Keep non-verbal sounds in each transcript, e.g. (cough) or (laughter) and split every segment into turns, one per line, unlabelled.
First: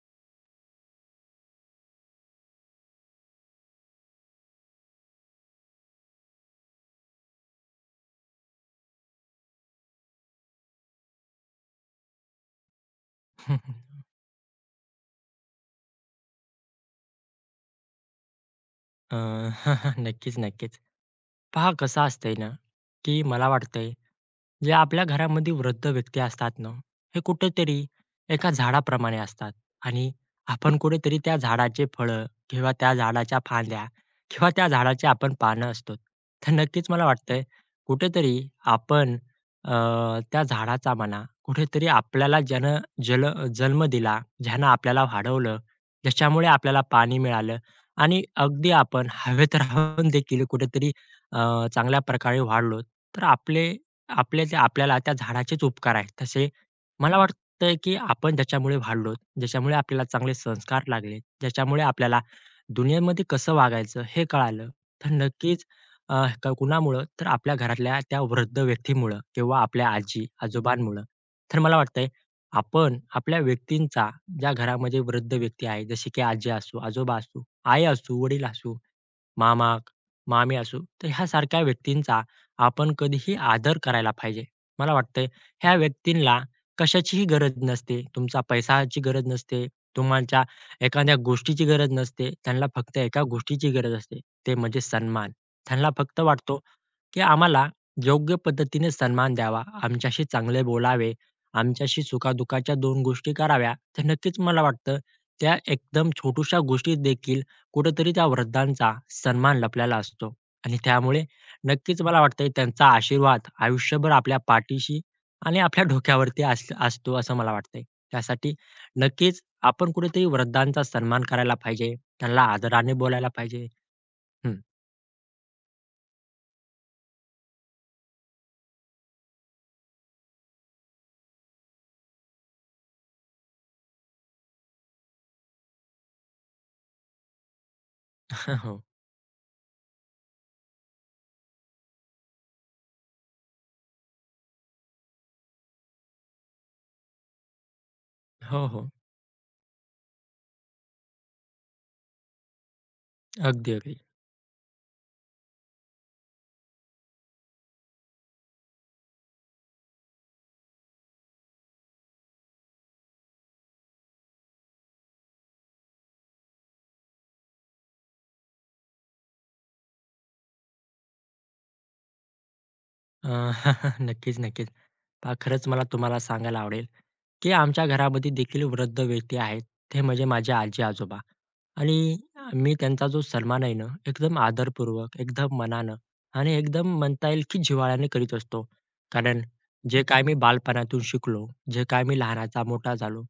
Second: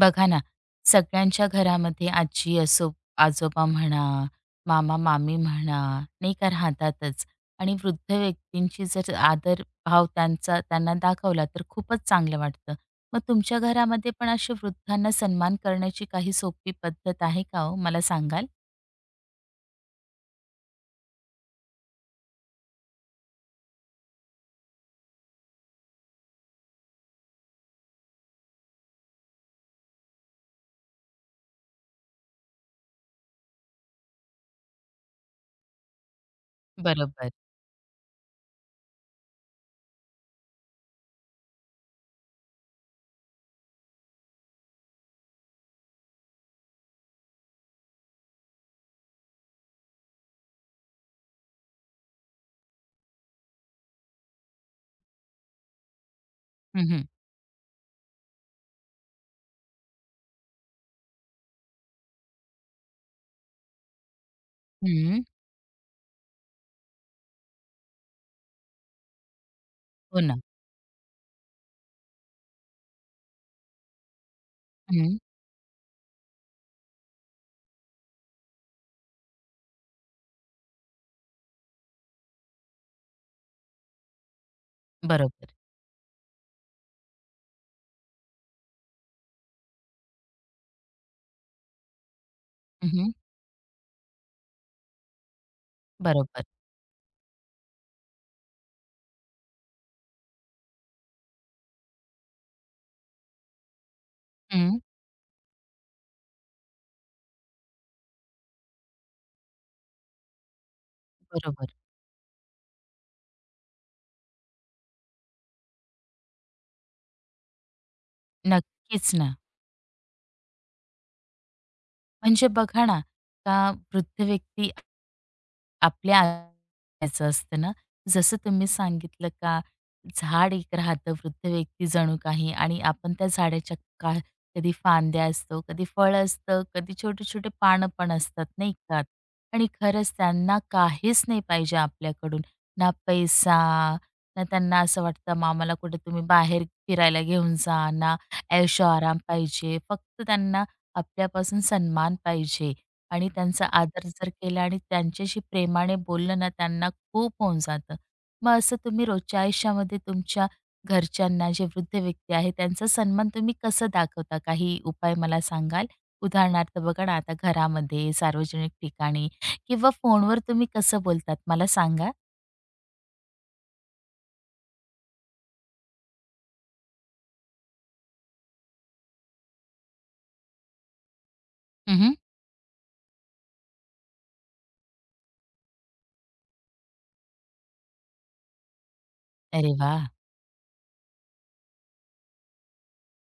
बघा ना, सगळ्यांच्या घरामध्ये आजी असो, आजोबा म्हणा, मामा-मामी म्हणा, नाही का राहतातच. आणि वृद्ध व्यक्तींची जर आदर भाव त्यांचा त्यांना दाखवला तर खूपच चांगलं वाटतं. मग तुमच्या
(laughs)
घरामध्ये पण असे वृद्धांना सन्मान करण्याची काही सोपी पद्धत आहे का हो? मला सांगाल?
अ, (laughs) नक्कीच, नक्कीच. पहा कसं असतंय ना, की मला वाटतंय, जे आपल्या घरामध्ये वृद्ध व्यक्ती असतात ना, हे कुठेतरी एका झाडाप्रमाणे असतात आणि आपण कुठेतरी त्या झाडाचे फळं किंवा त्या झाडाच्या फांद्या किंवा त्या झाडाची आपण पानं असतो. तर नक्कीच मला
बरोबर.
वाटतंय कुठेतरी आपण अ, त्या झाडाचा म्हणा, कुठेतरी आपल्याला ज्यानं जल जन्म दिला, ज्यानं आपल्याला वाढवलं, ज्याच्यामुळे आपल्याला पाणी मिळालं आणि अगदी आपण हवेत राहून देखील कुठेतरी चांगल्या प्रकारे वाढलो, तर आपले आपले जे आपल्याला त्या झाडाचेच उपकार आहेत. तसे
हं, हं.
मला वाटतंय, की आपण ज्याच्यामुळे वाढलोत, ज्याच्यामुळे आपल्याला चांगले संस्कार लागले, ज्याच्यामुळे आपल्याला दुनियेमध्ये कसं वागायचं हे कळालं, तर नक्कीच अ, कुणामुळं तर आपल्या घरातल्या त्या वृद्ध व्यक्तीमुळं किंवा आपल्या
हो ना.
आजी-आजोबांमुळं. तर मला वाटतंय आपण आपल्या व्यक्तींचा ज्या घरामध्ये
हं.
वृद्ध व्यक्ती आहे, जसे की आजी असू, आजोबा असू, आई असू, वडील असू, मामा, मामी असू, तर ह्यासारख्या व्यक्तींचा आपण कधीही आदर करायला पाहिजे. मला वाटतंय
बरोबर.
ह्या व्यक्तींना कशाचीही गरज नसते. तुमचा पैशाची गरज नसते. तुमच्या एखाद्या गोष्टीची गरज नसते. त्यांना फक्त
हं,
एका गोष्टीची गरज असते. ते म्हणजे सन्मान. त्यांना फक्त
बरोबर.
वाटतो, की आम्हाला योग्य पद्धतीने सन्मान द्यावा, आमच्याशी चांगले बोलावे, आमच्याशी सुखा-दुःखाच्या गोष्टी कराव्या. तर नक्कीच मला
हं.
वाटतं त्या एकदम छोट्याशा गोष्टीत देखील कुठेतरी त्या वृद्धांचा सन्मान लपलेला असतो आणि त्यामुळे
बरोबर.
नक्कीच मला वाटतंय त्यांचा आशीर्वाद आयुष्यभर आपल्या पाठीशी आणि आपल्या डोक्यावरती असतो असं मला वाटतंय. त्यासाठी
नक्कीच ना.
नक्कीच आपण कुठेतरी वृद्धांचा सन्मान करायला पाहिजे. त्यांना
म्हणजे बघा
आदराने
ना,
बोलायला पाहिजे.
का वृद्ध
हं.
व्यक्ती आपल्या आयुष्याचं असतं ना, जसं तुम्ही सांगितलं का झाड एक राहतं वृद्ध व्यक्ती जणू काही आणि आपण त्या झाडाच्या का कधी फांद्या असतो, कधी फळ असतं, कधी छोटे-छोटे पानं पण असतात
(laughs)
नाही
हो.
का? आणि खरंच त्यांना काहीच नाही पाहिजे आपल्याकडून. ना पैसा, ना त्यांना असं वाटतं मग कुठे तुम्ही बाहेर फिरायला घेऊन जा, ना
हो, हो.
ऐशोआराम पाहिजे. फक्त त्यांना आपल्यापासून सन्मान पाहिजे. आणि त्यांचा
अगदी, अगदी.
आदर जर केला आणि त्यांच्याशी प्रेमाने बोललं ना, त्यांना खूप होऊन जातं. मग असं तुम्ही रोजच्या आयुष्यामध्ये तुमच्या घरच्यांना, जे वृद्ध व्यक्ती आहे, त्यांचा सन्मान तुम्ही कसं दाखवता? काही उपाय मला सांगाल? उदाहरणार्थ बघा ना, आता घरामध्ये, सार्वजनिक ठिकाणी किंवा फोनवर तुम्ही कसं बोलतात मला सांगा?
अ, (laughs) नक्कीच, नक्कीच. पहा खरंच मला तुम्हाला सांगायला आवडेल, की आमच्या घरामध्ये देखील वृद्ध व्यक्ती आहेत. ते म्हणजे माझे आजी-आजोबा. आणि
हं,
मी त्यांचा जो सन्मान आहे ना, एकदम आदरपूर्वक, एकदम मनानं आणि एकदम म्हणता येईल की जिव्हाळ्याने करीत असतो. कारण
अरे
जे
वाह!
काय मी बालपणातून शिकलो, जे काय मी लहानाचा मोठा झालो,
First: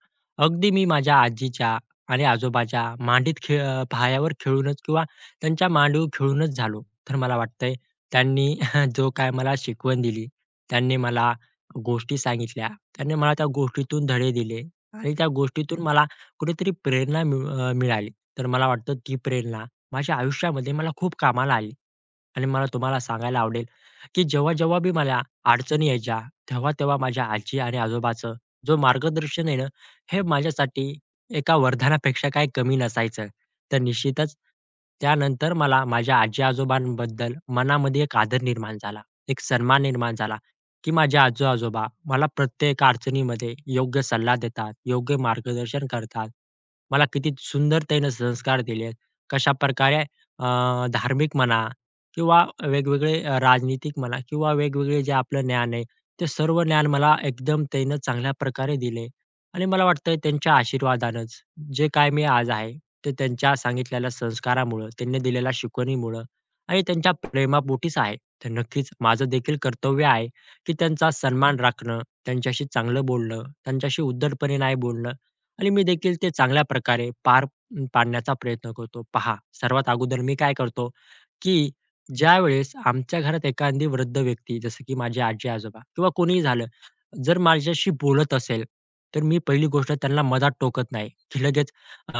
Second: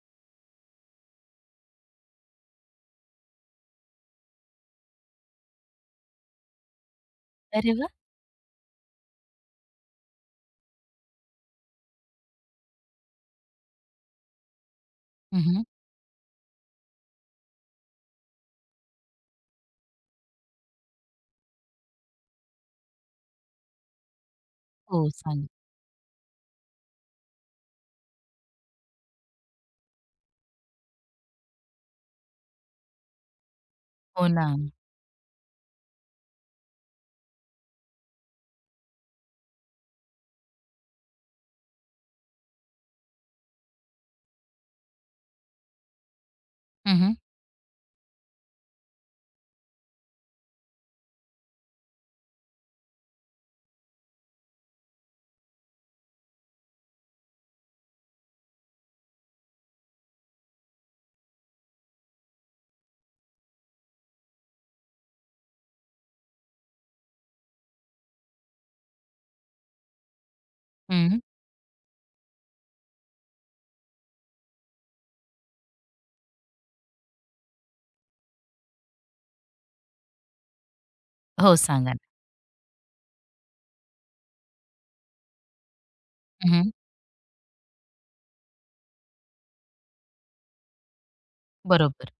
अगदी मी माझ्या आजीच्या आणि आजोबाच्या मांडीत पायावर खेळूनच किंवा त्यांच्या मांडीवर खेळूनच झालो. तर मला
अरे
वाटतंय
वाह!
त्यांनी (laughs) जो काय मला शिकवण दिली, त्यांनी मला गोष्टी सांगितल्या, त्यांनी मला त्या गोष्टीतून धडे दिले आणि त्या
हं,
गोष्टीतून मला कुठेतरी प्रेरणा मिळाली. तर मला वाटतं ती प्रेरणा माझ्या आयुष्यामध्ये मला खूप कामाला आली. आणि मला तुम्हाला सांगायला आवडेल, की जेव्हा-जेव्हा बी
हो,
मला
सांग.
अडचणी यायच्या, तेव्हा-तेव्हा माझ्या आजी आणि आजोबाचं जो मार्गदर्शन आहे ना, हे माझ्यासाठी एका वरदानापेक्षा काही कमी नसायचं. तर
हो
निश्चितच
ना.
त्यानंतर मला माझ्या आजी-आजोबांबद्दल मनामध्ये एक आदर निर्माण झाला, एक सन्मान निर्माण झाला, की माझे आजी-आजोबा मला प्रत्येक अडचणीमध्ये योग्य सल्ला देतात, योग्य मार्गदर्शन करतात.
हं,
मला
हं.
किती सुंदर त्याने संस्कार दिलेत. कशाप्रकारे अ, धार्मिक म्हणा किंवा वेगवेगळे राजनीतिक म्हणा किंवा वेगवेगळे जे आपलं ज्ञान आहे, ते सर्व ज्ञान मला एकदम त्यानं चांगल्या प्रकारे दिले आणि मला वाटतंय त्यांच्या आशीर्वादानंच जे काय मी आज आहे, ते त्यांच्या सांगितलेल्या संस्कारामुळं, त्यांनी दिलेल्या शिकवणीमुळं आणि त्यांच्या प्रेमापोटीच आहे. तर नक्कीच माझं देखील कर्तव्य आहे, की त्यांचा सन्मान राखणं, त्यांच्याशी चांगलं बोलणं, त्यांच्याशी उद्धटपणे नाही बोलणं आणि मी देखील ते चांगल्या प्रकारे पार पाडण्याचा प्रयत्न करतो. पहा, सर्वात अगोदर मी काय करतो,
हो,
की
सांगा ना.
ज्यावेळेस आमच्या घरात एखादी वृद्ध व्यक्ती, जसं की माझे आजी-आजोबा किंवा कोणीही झालं,
हं,
जर माझ्याशी बोलत असेल, तर मी पहिली गोष्ट त्यांना मधात टोकत नाही, की लगेच
बरोबर.
अ,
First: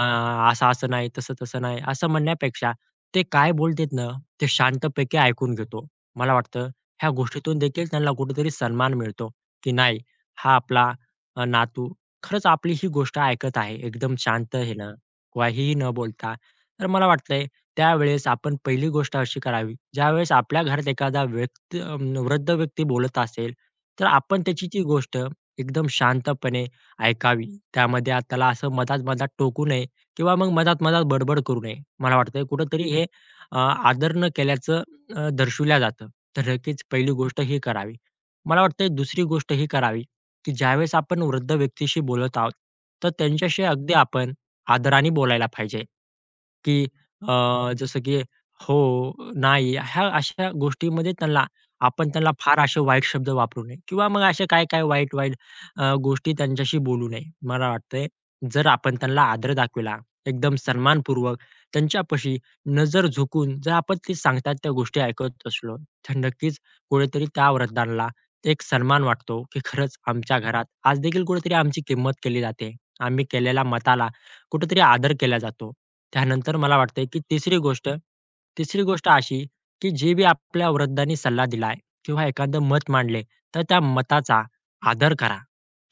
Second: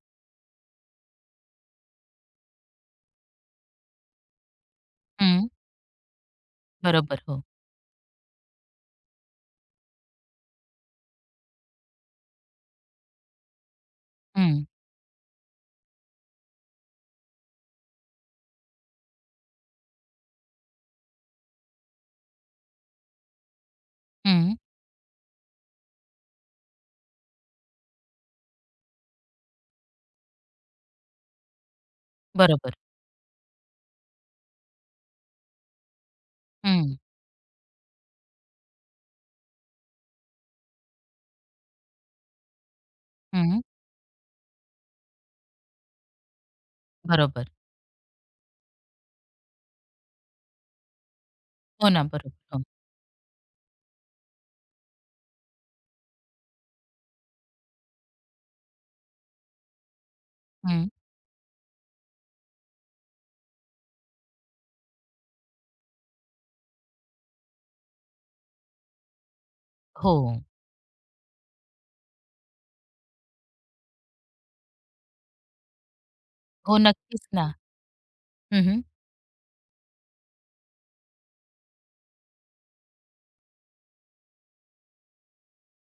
असं-असं नाही, तसं-तसं नाही, असं म्हणण्यापेक्षा ते काय बोलतेत ना, ते शांतपैकी
हं.
ऐकून घेतो. मला वाटतं ह्या
बरोबर. हो.
गोष्टीतून देखील त्यांना कुठेतरी सन्मान मिळतो, की नाही हा आपला नातू खरंच आपली ही गोष्ट ऐकत आहे. एकदम शांत
हं.
ह्यानं किंवा हेही न बोलता. तर मला वाटतंय त्यावेळेस आपण पहिली गोष्ट अशी करावी, ज्यावेळेस आपल्या घरात एखादा व्यक्ती वृद्ध व्यक्ती बोलत असेल, तर आपण
हं.
त्याची ती गोष्ट एकदम शांतपणे ऐकावी. त्यामध्ये त्याला असं मधात-मधात टोकू नये किंवा मग मधात-मधात बडबड करू नये. मला वाटतंय
बरोबर.
कुठेतरी हे अ, आदर न केल्याचं दर्शवल्या जातं. तर नक्कीच
हं,
पहिली गोष्ट ही करावी. मला वाटतंय दुसरी गोष्ट ही करावी, की ज्यावेळेस आपण वृद्ध व्यक्तीशी बोलत आहोत, तर
हं.
त्यांच्याशी अगदी आपण आदराने बोलायला पाहिजे. की
बरोबर.
जसं की हो, नाही, ह्या अशा गोष्टीमध्ये त्यांना
हो ना,
आपण त्यांना
बरोबर.
फार
हो.
असे वाईट शब्द वापरू नये किंवा मग अशा काय-काय वाईट-वाईट गोष्टी त्यांच्याशी बोलू नये. मला वाटतंय जर आपण त्यांना आदर दाखविला, एकदम
हं.
सन्मानपूर्वक त्यांच्यापाशी नजर झुकून जर आपण ते सांगतात त्या गोष्टी ऐकत असलो, तर नक्कीच कुठेतरी त्या वृद्धांना एक सन्मान वाटतो, की खरंच
हो.
आमच्या घरात आज देखील कुठेतरी आमची किंमत केली जाते. आम्ही केलेल्या मताला कुठेतरी आदर केला जातो. त्यानंतर मला
हो,
वाटतंय, की
नक्कीच ना.
तिसरी गोष्ट
हं, हं.
तिसरी गोष्ट अशी, की जे बी आपल्या वृद्धांनी सल्ला दिलाय किंवा एखादं मत मांडले, तर त्या मताचा आदर करा.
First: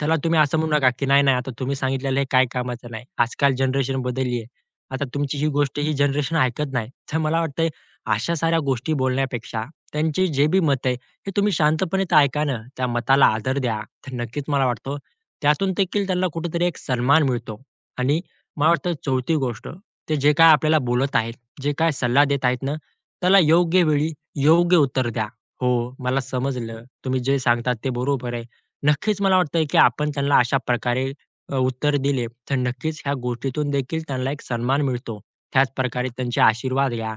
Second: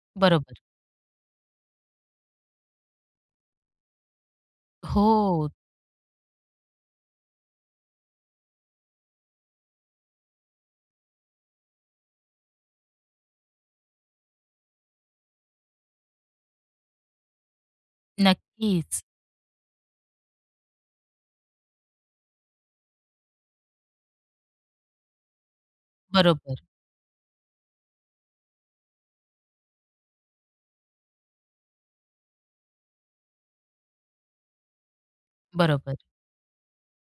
त्याला तुम्ही
बरोबर.
असं म्हणू नका, की नाही, नाही आता तुम्ही सांगितलेलं हे काय कामाचं नाही. आजकाल जनरेशन बदलली आहे. आता तुमची ही
हो,
गोष्ट ही जनरेशन ऐकत नाही. तर मला वाटतंय अशा साऱ्या गोष्टी बोलण्यापेक्षा त्यांची जे बी मत आहे, हे तुम्ही शांतपणे तर ऐका ना. त्या मताला आदर द्या. तर नक्कीच मला वाटतं त्यातून देखील त्यांना कुठेतरी एक सन्मान मिळतो आणि मला वाटतं
नक्कीच.
चौथी गोष्ट, ते जे काय आपल्याला बोलत आहेत, जे काय सल्ला देत आहेत ना, त्याला योग्य वेळी योग्य उत्तर द्या. हो, मला
बरोबर,
समजलं. तुम्ही जे सांगतात ते बरोबर आहे. नक्कीच मला वाटतंय, की आपण त्यांना अशा प्रकारे उत्तर दिले, तर नक्कीच ह्या गोष्टीतून देखील त्यांना एक सन्मान मिळतो.
बरोबर.
त्याचप्रकारे त्यांचे आशीर्वाद घ्या.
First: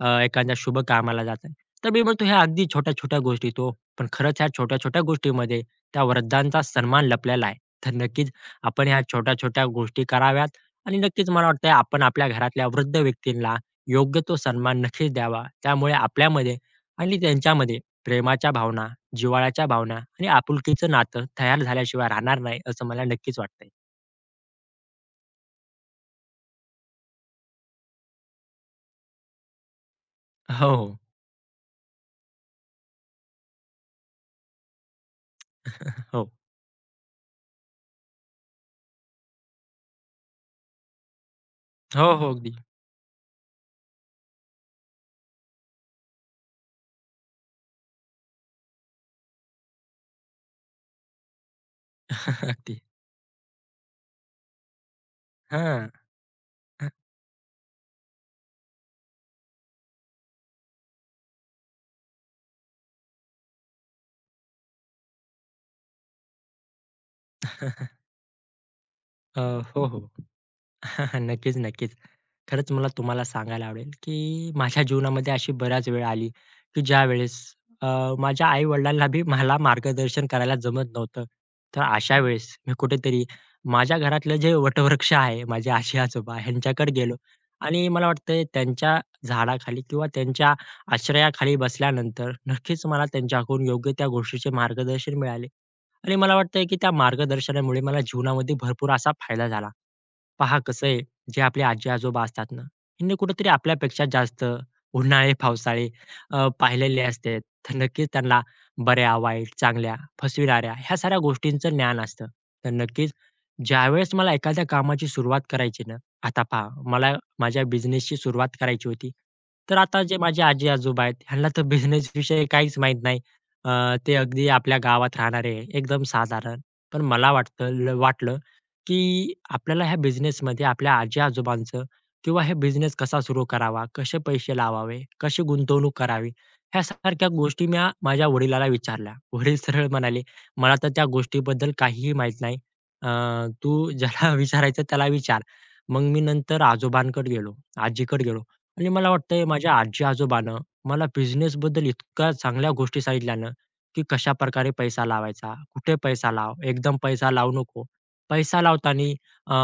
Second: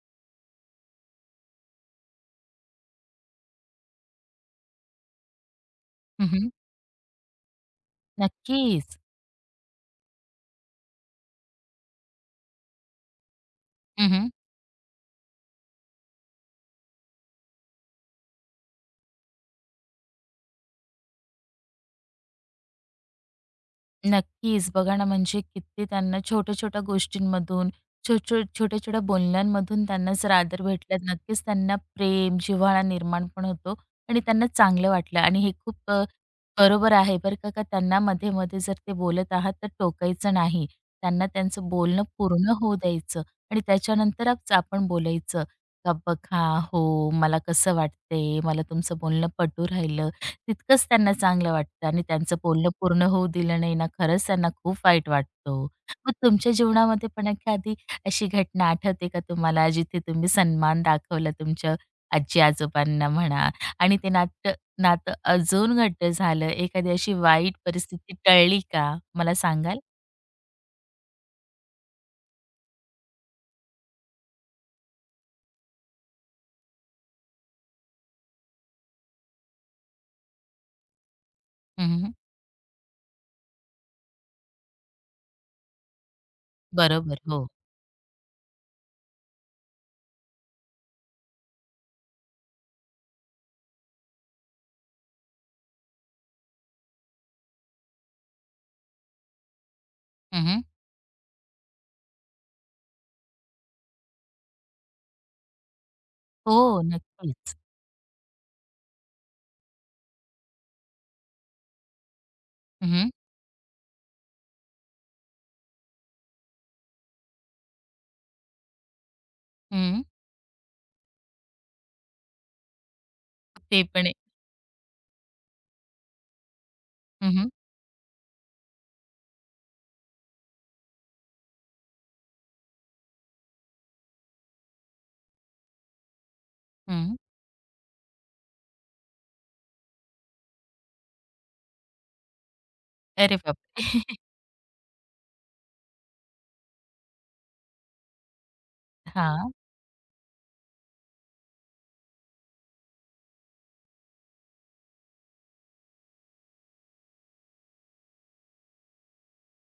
एखाद्या शुभ कामाला जाताय. तर मी म्हणतो ह्या अगदी छोट्या-छोट्या गोष्टी आहेत पण खरंच ह्या छोट्या-छोट्या गोष्टीमध्ये त्या
हं, हं.
वृद्धांचा सन्मान लपलेला आहे. तर नक्कीच आपण
नक्कीच.
ह्या छोट्या-छोट्या गोष्टी कराव्यात. आणि नक्कीच मला वाटतंय आपण आपल्या घरातल्या वृद्ध व्यक्तींना
हं,
योग्य
हं.
तो सन्मान नक्कीच द्यावा. त्यामुळे आपल्यामध्ये आणि त्यांच्यामध्ये प्रेमाच्या भावना, जिव्हाळ्याच्या भावना आणि आपुलकीचं नातं तयार झाल्याशिवाय राहणार नाही, असं मला नक्कीच वाटतंय.
नक्कीच. बघा ना, म्हणजे किती त्यांना छोट्या-छोट्या गोष्टींमधून, छोट्या-छोट्या बोलण्यांमधून त्यांना जर आदर
हो,
भेटला,
हो.
नक्कीच त्यांना प्रेम, जिव्हाळा निर्माण पण होतो आणि त्यांना चांगलं वाटलं आणि हे खूप
(laughs) हो.
बरोबर आहे बरं का, का त्यांना मध्ये-मध्ये जर ते बोलत आहात, तर टोकायचं नाही. त्यांना त्यांचं बोलणं
हो, हो.
पूर्ण
अगदी.
होऊ द्यायचं आणि त्याच्यानंतरच आपण बोलायचं. का बघा, हो, मला कसं वाटतंय, मला तुमचं बोलणं पटू राहिलं. तितकंच त्यांना चांगलं वाटतं आणि त्यांचं
(laughs)
बोलणं
अगदी.
पूर्ण होऊ दिलं नाही ना, खरंच त्यांना खूप वाईट वाटतो.
हां.
मग तुमच्या जीवनामध्ये पण एखादी अशी घटना आठवते का तुम्हाला, जिथे तुम्ही सन्मान दाखवला तुमच्या आजी-आजोबांना म्हणा आणि ते नातं अजून घट्ट झालं? एखादी अशी वाईट
(laughs)
परिस्थिती टळली का? मला
अ,
सांगाल?
हो, हो. (laughs) नक्कीच, नक्कीच. खरंच मला तुम्हाला सांगायला आवडेल, की माझ्या जीवनामध्ये अशी बऱ्याच वेळा आली, की ज्यावेळेस अ, माझ्या आई-वडिलांना बी मला मार्गदर्शन करायला जमत नव्हतं. तर
हं,
अशा वेळेस मी कुठेतरी माझ्या घरातलं जे वटवृक्ष आहे, माझे आजी-आजोबा ह्यांच्याकडे गेलो
बरोबर. हो.
आणि मला वाटतंय त्यांच्या झाडाखाली किंवा त्यांच्या आश्रयाखाली बसल्यानंतर नक्कीच मला त्यांच्याकडून योग्य त्या गोष्टीचे मार्गदर्शन मिळाले आणि मला वाटतंय, की त्या मार्गदर्शनामुळे मला जीवनामध्ये भरपूर असा फायदा झाला. पहा
हं,
कसं आहे, जे आपले आजी-आजोबा असतात ना, ह्यांनी कुठेतरी आपल्यापेक्षा जास्त उन्हाळे, पावसाळे
हो,
पाहिलेले असते.
नक्कीच.
तर नक्कीच त्यांना बऱ्या-वाईट, चांगल्या, फसविणाऱ्या ह्या साऱ्या गोष्टींचं ज्ञान असतं. तर
हं, हं.
नक्कीच ज्यावेळेस मला एखाद्या कामाची सुरुवात करायची ना, आता पहा मला माझ्या बिझनेसची सुरुवात करायची होती. तर आता जे माझे आजी-आजोबा आहेत, ह्यांना तर बिझनेसविषयी काहीच माहीत नाही.
ते पण
ते
आहे.
अगदी आपल्या गावात राहणारे एकदम साधारण. पण मला
हं, हं.
वाटलं की आपल्याला ह्या बिझनेसमध्ये आपल्या आजी-आजोबांचं किंवा हे बिझनेस कसा सुरू करावा, कसे पैसे लावावे, कशी गुंतवणूक करावी, ह्यासारख्या गोष्टी म्या माझ्या वडिलाला विचारल्या. वडील सरळ म्हणाले, "मला तर त्या गोष्टीबद्दल काहीही माहीत नाही. अ,
अरे
तू
बापरे! (laughs)
ज्याला (laughs) विचारायचं त्याला विचार." मग मी नंतर आजोबांकडे गेलो, आजीकडे गेलो आणि मला वाटतंय
हां.
माझ्या आजी-आजोबानं मला बिझनेसबद्दल इतक्या चांगल्या गोष्टी सांगितल्या ना, की कशाप्रकारे पैसा लावायचा, कुठे पैसा लाव, एकदम पैसा लावू नको. पैसा लावताना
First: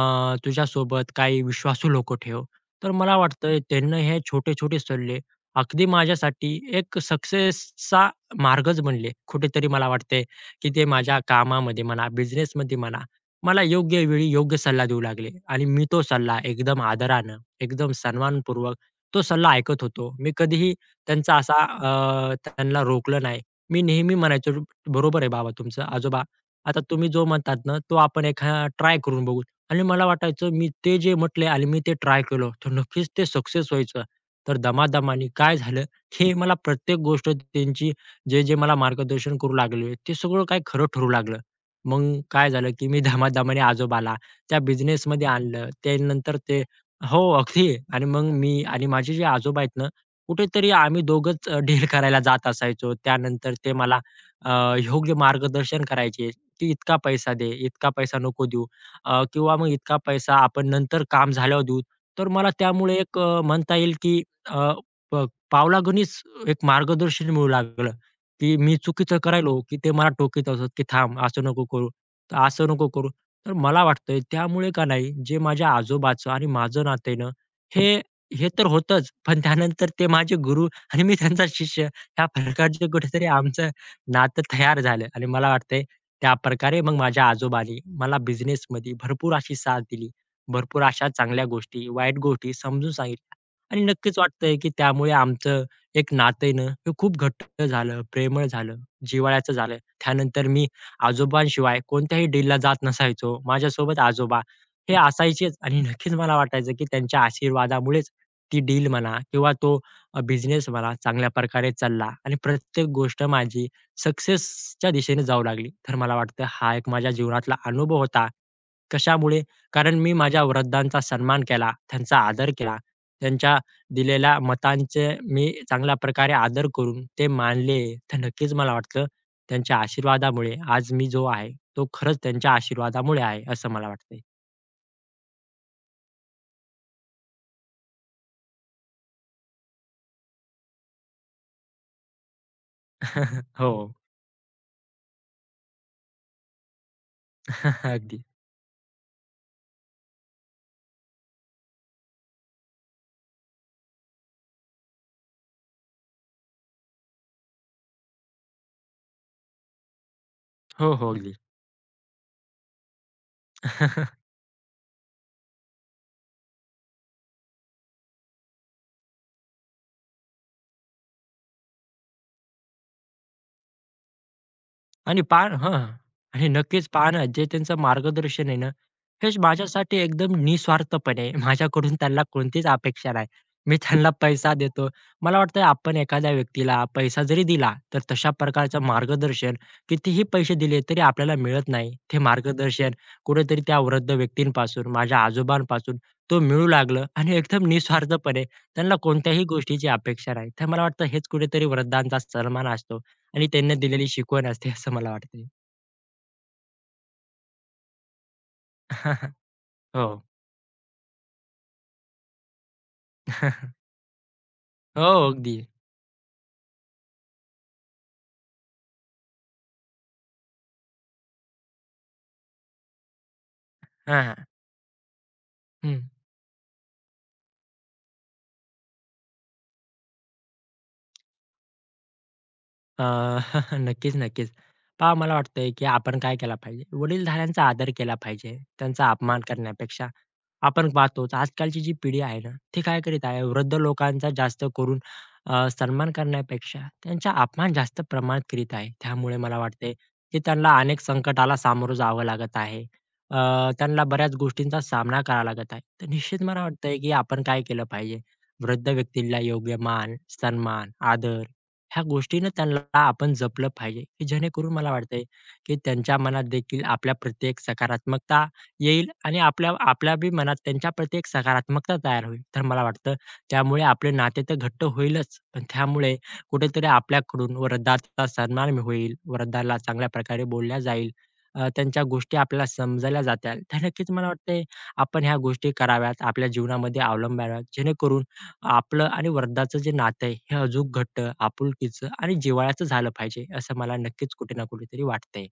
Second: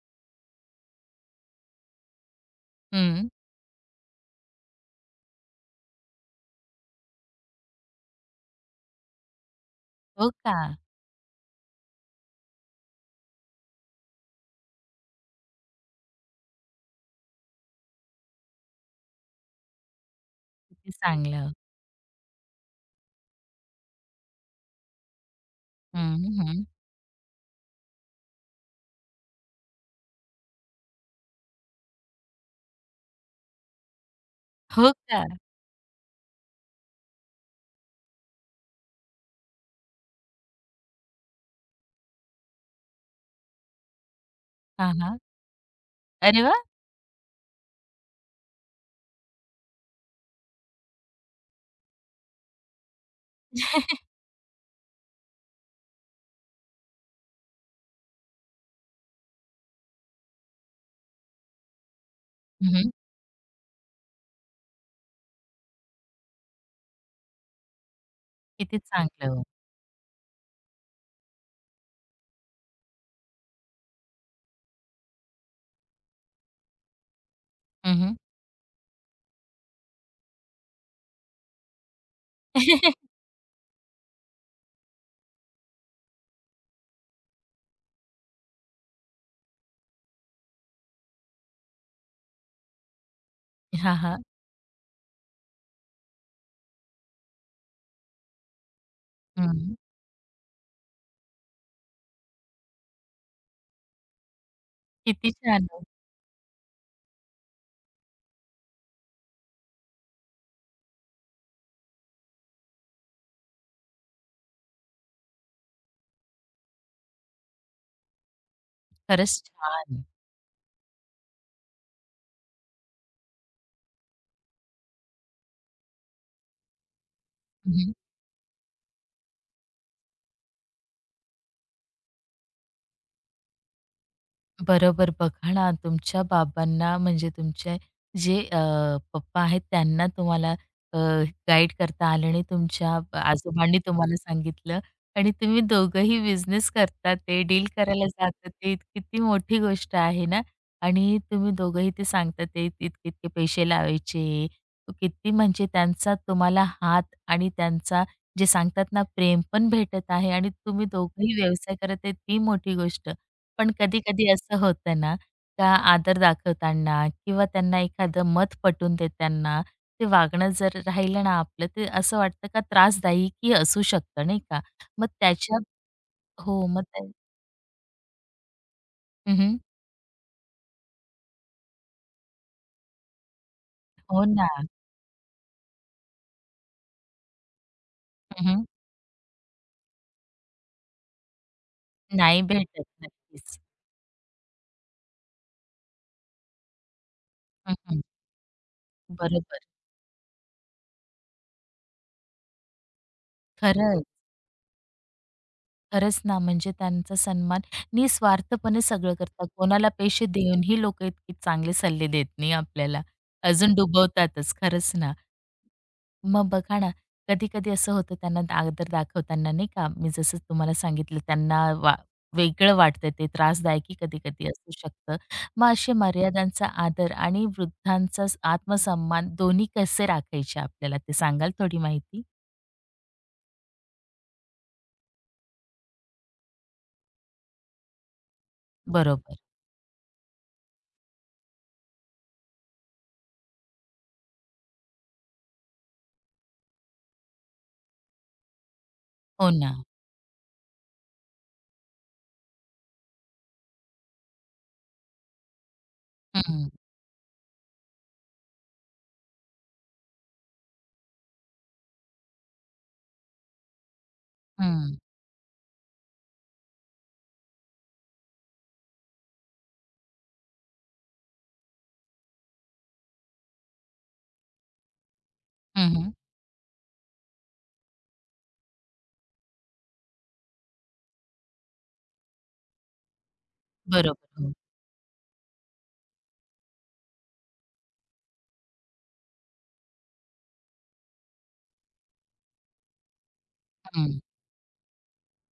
तुझ्यासोबत काही विश्वासू लोकं ठेव. तर मला
हं.
वाटतं त्यांनी हे छोटे-छोटे सल्ले अगदी माझ्यासाठी एक सक्सेसचा मार्गच बनले. कुठेतरी मला वाटतंय,
हो का?
की ते माझ्या कामामध्ये म्हणा, बिझनेसमध्ये म्हणा, मला योग्य वेळी योग्य सल्ला देऊ लागले आणि मी तो सल्ला एकदम आदरानं, एकदम सन्मानपूर्वक तो सल्ला ऐकत होतो. मी कधीही
किती चांगलं.
त्यांना रोखलं नाही. मी नेहमी म्हणायचो, "बरोबर आहे बाबा तुमचं
हं,
आजोबा
हं.
आता तुम्ही जो म्हणतात ना, तो आपण एखादा ट्राय करून बघू आणि मला वाटायचं मी ते जे म्हटले आणि मी ते ट्राय केलं, तर नक्कीच ते सक्सेस व्हायचं. तर
हो का?
दमादमाने काय झालं, हे मला प्रत्येक गोष्ट त्यांची जे मला मार्गदर्शन करू लागले, ते सगळं काही खरं ठरू लागलं. मग काय झालं, की मी दमादमाने आजोबाला त्या
हां, हां.
बिझनेसमध्ये आणलं. त्यानंतर
अरे
ते
वाह!
हो, अगदी आणि मग मी आणि माझे जे आजोबा आहेत ना, कुठेतरी आम्ही दोघंच डील करायला जात असायचो. त्यानंतर ते मला अ, योग्य मार्गदर्शन करायचे. की इतका पैसा दे, इतका पैसा नको देऊ किंवा मग इतका पैसा आपण नंतर काम झाल्यावर देऊ. तर मला
हं,
त्यामुळे एक म्हणता येईल की अ, प पावलागणिच एक मार्गदर्शन मिळू लागलं, की मी
किती
चुकीचं
चांगलं हो.
करायलो, की ते मला टोकीत असत, की "थांब, असं नको करू, तर असं नको करू." तर मला वाटतंय त्यामुळे का नाही, जे माझ्या आजोबाचं आणि माझं नातं हे
हं, हं.
हे तर होतंच, पण त्यानंतर ते माझे गुरु आणि मी त्यांचा शिष्य ह्या प्रकारचे
(laughs)
कुठेतरी आमचं नातं तयार झालं आणि मला वाटतंय त्याप्रकारे मग माझ्या आजोबांनी मला बिझनेसमध्ये भरपूर अशी साथ दिली. भरपूर अशा चांगल्या गोष्टी, वाईट गोष्टी समजून सांगितल्या आणि
हां,
नक्कीच
हां.
वाटतंय, की त्यामुळे आमचं एक नातं आहे ना, हे खूप घट्ट झालं, प्रेमळ झालं, जिव्हाळ्याचं
हं.
झालं. त्यानंतर मी आजोबांशिवाय कोणत्याही डीलला जात नसायचो. माझ्यासोबत आजोबा हे
किती
असायचेच
छान
आणि
हो.
नक्कीच मला वाटायचं, की त्यांच्या आशीर्वादामुळेच ती डील म्हणा किंवा तो बिझनेस म्हणा चांगल्या प्रकारे चालला आणि प्रत्येक गोष्ट माझी सक्सेसच्या दिशेने जाऊ लागली. तर मला वाटतं हा एक माझ्या जीवनातला अनुभव होता.
खरंच
कशामुळे? कारण
छान.
मी माझ्या वृद्धांचा सन्मान केला, त्यांचा आदर केला. त्यांच्या दिलेल्या मतांचे मी चांगल्या प्रकारे आदर करून ते मानले.
हं.
तर नक्कीच मला वाटतं त्यांच्या आशीर्वादामुळे आज मी जो आहे, तो खरंच त्यांच्या आशीर्वादामुळे आहे असं मला वाटतंय.
बरोबर. बघा ना, तुमच्या बाबांना म्हणजे तुमचे जे पप्पा आहेत त्यांना तुम्हाला अ, गाईड करता आलं नाही. तुमच्या
(laughs)
आजोबांनी
हो.
तुम्हाला सांगितलं आणि तुम्ही दोघंही बिझनेस करता, ते डील
(laughs)
करायला
अगदी.
जाता, ते किती मोठी गोष्ट आहे ना. आणि तुम्ही दोघंही ते सांगता ते इतके इतके पैसे लावायचे. किती म्हणजे त्यांचा तुम्हाला हात आणि त्यांचा जे सांगतात ना प्रेम पण भेटत आहे आणि तुम्ही
हो, हो. अगदी.
दोघंही व्यवसाय करत आहे ती मोठी गोष्ट. पण
(laughs)
कधी-कधी असं होतं ना, का आदर दाखवताना किंवा त्यांना एखादं मत पटवून देताना ते वागणं जर राहिलं ना आपलं, ते असं वाटतं का त्रासदायीही असू शकतं नाही का? मग
आणि
त्याच्या
हां, हां. आणि
हो, मग
नक्कीच
त्या
पाहणं जे त्यांचं मार्गदर्शन आहे ना, हेच
हं,
माझ्यासाठी एकदम निस्वार्थपणे (laughs) माझ्याकडून त्यांना कोणतीच अपेक्षा नाही. मी त्यांना
हो ना.
पैसा देतो. मला वाटतं आपण एखाद्या व्यक्तीला पैसा जरी दिला, तर तशा
हं, हं.
प्रकारचं मार्गदर्शन कितीही पैसे दिले तरी आपल्याला मिळत नाही. ते
नाही भेटत.
मार्गदर्शन
नक्कीच.
कुठेतरी त्या वृद्ध व्यक्तींपासून, माझ्या आजोबांपासून तो मिळू लागलं आणि एकदम
हं,
निस्वार्थपणे त्यांना कोणत्याही
बरोबर.
गोष्टीची अपेक्षा नाही. तर मला वाटतं हेच कुठेतरी वृद्धांचा सन्मान असतो. आणि त्यांना
खरंय.
दिलेली शिकवण असते असं मला वाटते.
खरंच ना, म्हणजे त्यांचा सन्मान निस्वार्थपणे सगळं
(laughs)
करतात. कोणाला
हो.
पैसे देऊनही लोकं इतके चांगले सल्ले देत नाही आपल्याला.
(laughs)
अजून डुबवतातच. खरंच ना.
हो, अगदी.
मग बघा ना, कधी-कधी असं होतं त्यांना आदर दाखवताना नाही का, मी जसं तुम्हाला सांगितलं त्यांना वेगळं वाटतं ते त्रासदायकही
हां, हां.
कधी-कधी असू शकतं. मग असे
हं.
मर्यादांचा आदर आणि वृद्धांचा आत्मसन्मान दोन्ही कसे राखायचे आपल्याला ते सांगाल थोडी माहिती?
अ, (laughs) नक्कीच, नक्कीच. पहा मला वाटतंय, की आपण काय केला पाहिजे, वडीलधाऱ्यांचा आदर केला पाहिजे. त्यांचा
बरोबर.
अपमान करण्यापेक्षा. आपण पाहतोच आजकालची जी पिढी आहे ना, ती काय करीत आहे वृद्ध लोकांचा जास्त करून सन्मान करण्यापेक्षा त्यांचा अपमान जास्त प्रमाणात करीत आहे. त्यामुळे
हो
मला
ना.
वाटतंय, की त्यांना अनेक संकटाला सामोरं जावं लागत आहे. अ, त्यांना बऱ्याच गोष्टींचा सामना करावा लागत आहे. तर
हं,
निश्चित मला
हं.
वाटतंय, की आपण काय केलं पाहिजे, वृद्ध व्यक्तीला योग्य मान, सन्मान, आदर ह्या गोष्टीनं त्यांना आपण जपलं पाहिजे, की जेणेकरून मला वाटतंय, की त्यांच्या मनात देखील आपल्या प्रत्येक सकारात्मकता येईल आणि आपल्या आपल्या बी मनात त्यांच्याप्रती एक सकारात्मकता तयार होईल. तर मला वाटतं त्यामुळे आपले नाते तर घट्ट होईलच, पण
हं,
त्यामुळे कुठेतरी आपल्याकडून वृद्धाचा सन्मान होईल, वृद्धाला चांगल्या प्रकारे बोलल्या जाईल. त्यांच्या गोष्टी आपल्याला समजल्या जातील. तर नक्कीच मला
बरोबर. हो.
वाटतंय आपण ह्या गोष्टी कराव्यात, आपल्या जीवनामध्ये अवलंबाव्यात, जेणेकरून आपलं आणि वृद्धाचं जे नातं आहे, हे अजून घट्ट, आपुलकीचं आणि जिव्हाळ्याचं झालं पाहिजे, असं मला नक्कीच कुठे ना कुठेतरी वाटतंय.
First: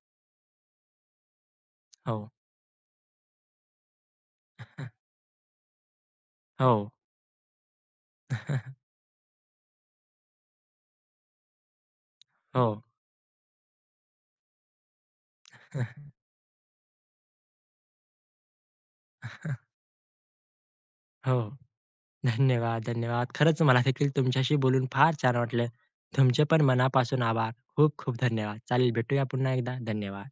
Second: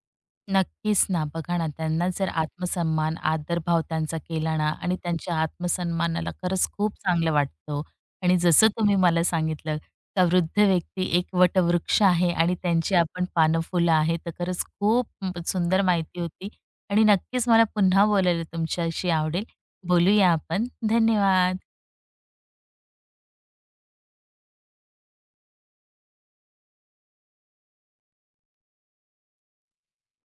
नक्कीच ना. बघा ना, त्यांना जर
हो.
आत्मसन्मान, आदरभाव त्यांचा केला ना आणि
(laughs)
त्यांच्या आत्मसन्मानाला खरंच
हो.
खूप चांगलं वाटतं हो. आणि जसं
(laughs)
तुम्ही मला सांगितलं का वृद्ध व्यक्ती एक वटवृक्ष आहे आणि
हो.
त्यांची आपण पानं, फुलं आहे. तर खरंच खूप सुंदर
(laughs)
माहिती होती आणि नक्कीच मला पुन्हा बोलायला तुमच्याशी आवडेल. बोलूया आपण.
हो.
धन्यवाद.
धन्यवाद, धन्यवाद. खरंच मला देखील तुमच्याशी बोलून फार छान वाटलं. तुमचे पण मनापासून आभार. खूप खूप धन्यवाद. चालेल भेटूया पुन्हा एकदा. धन्यवाद.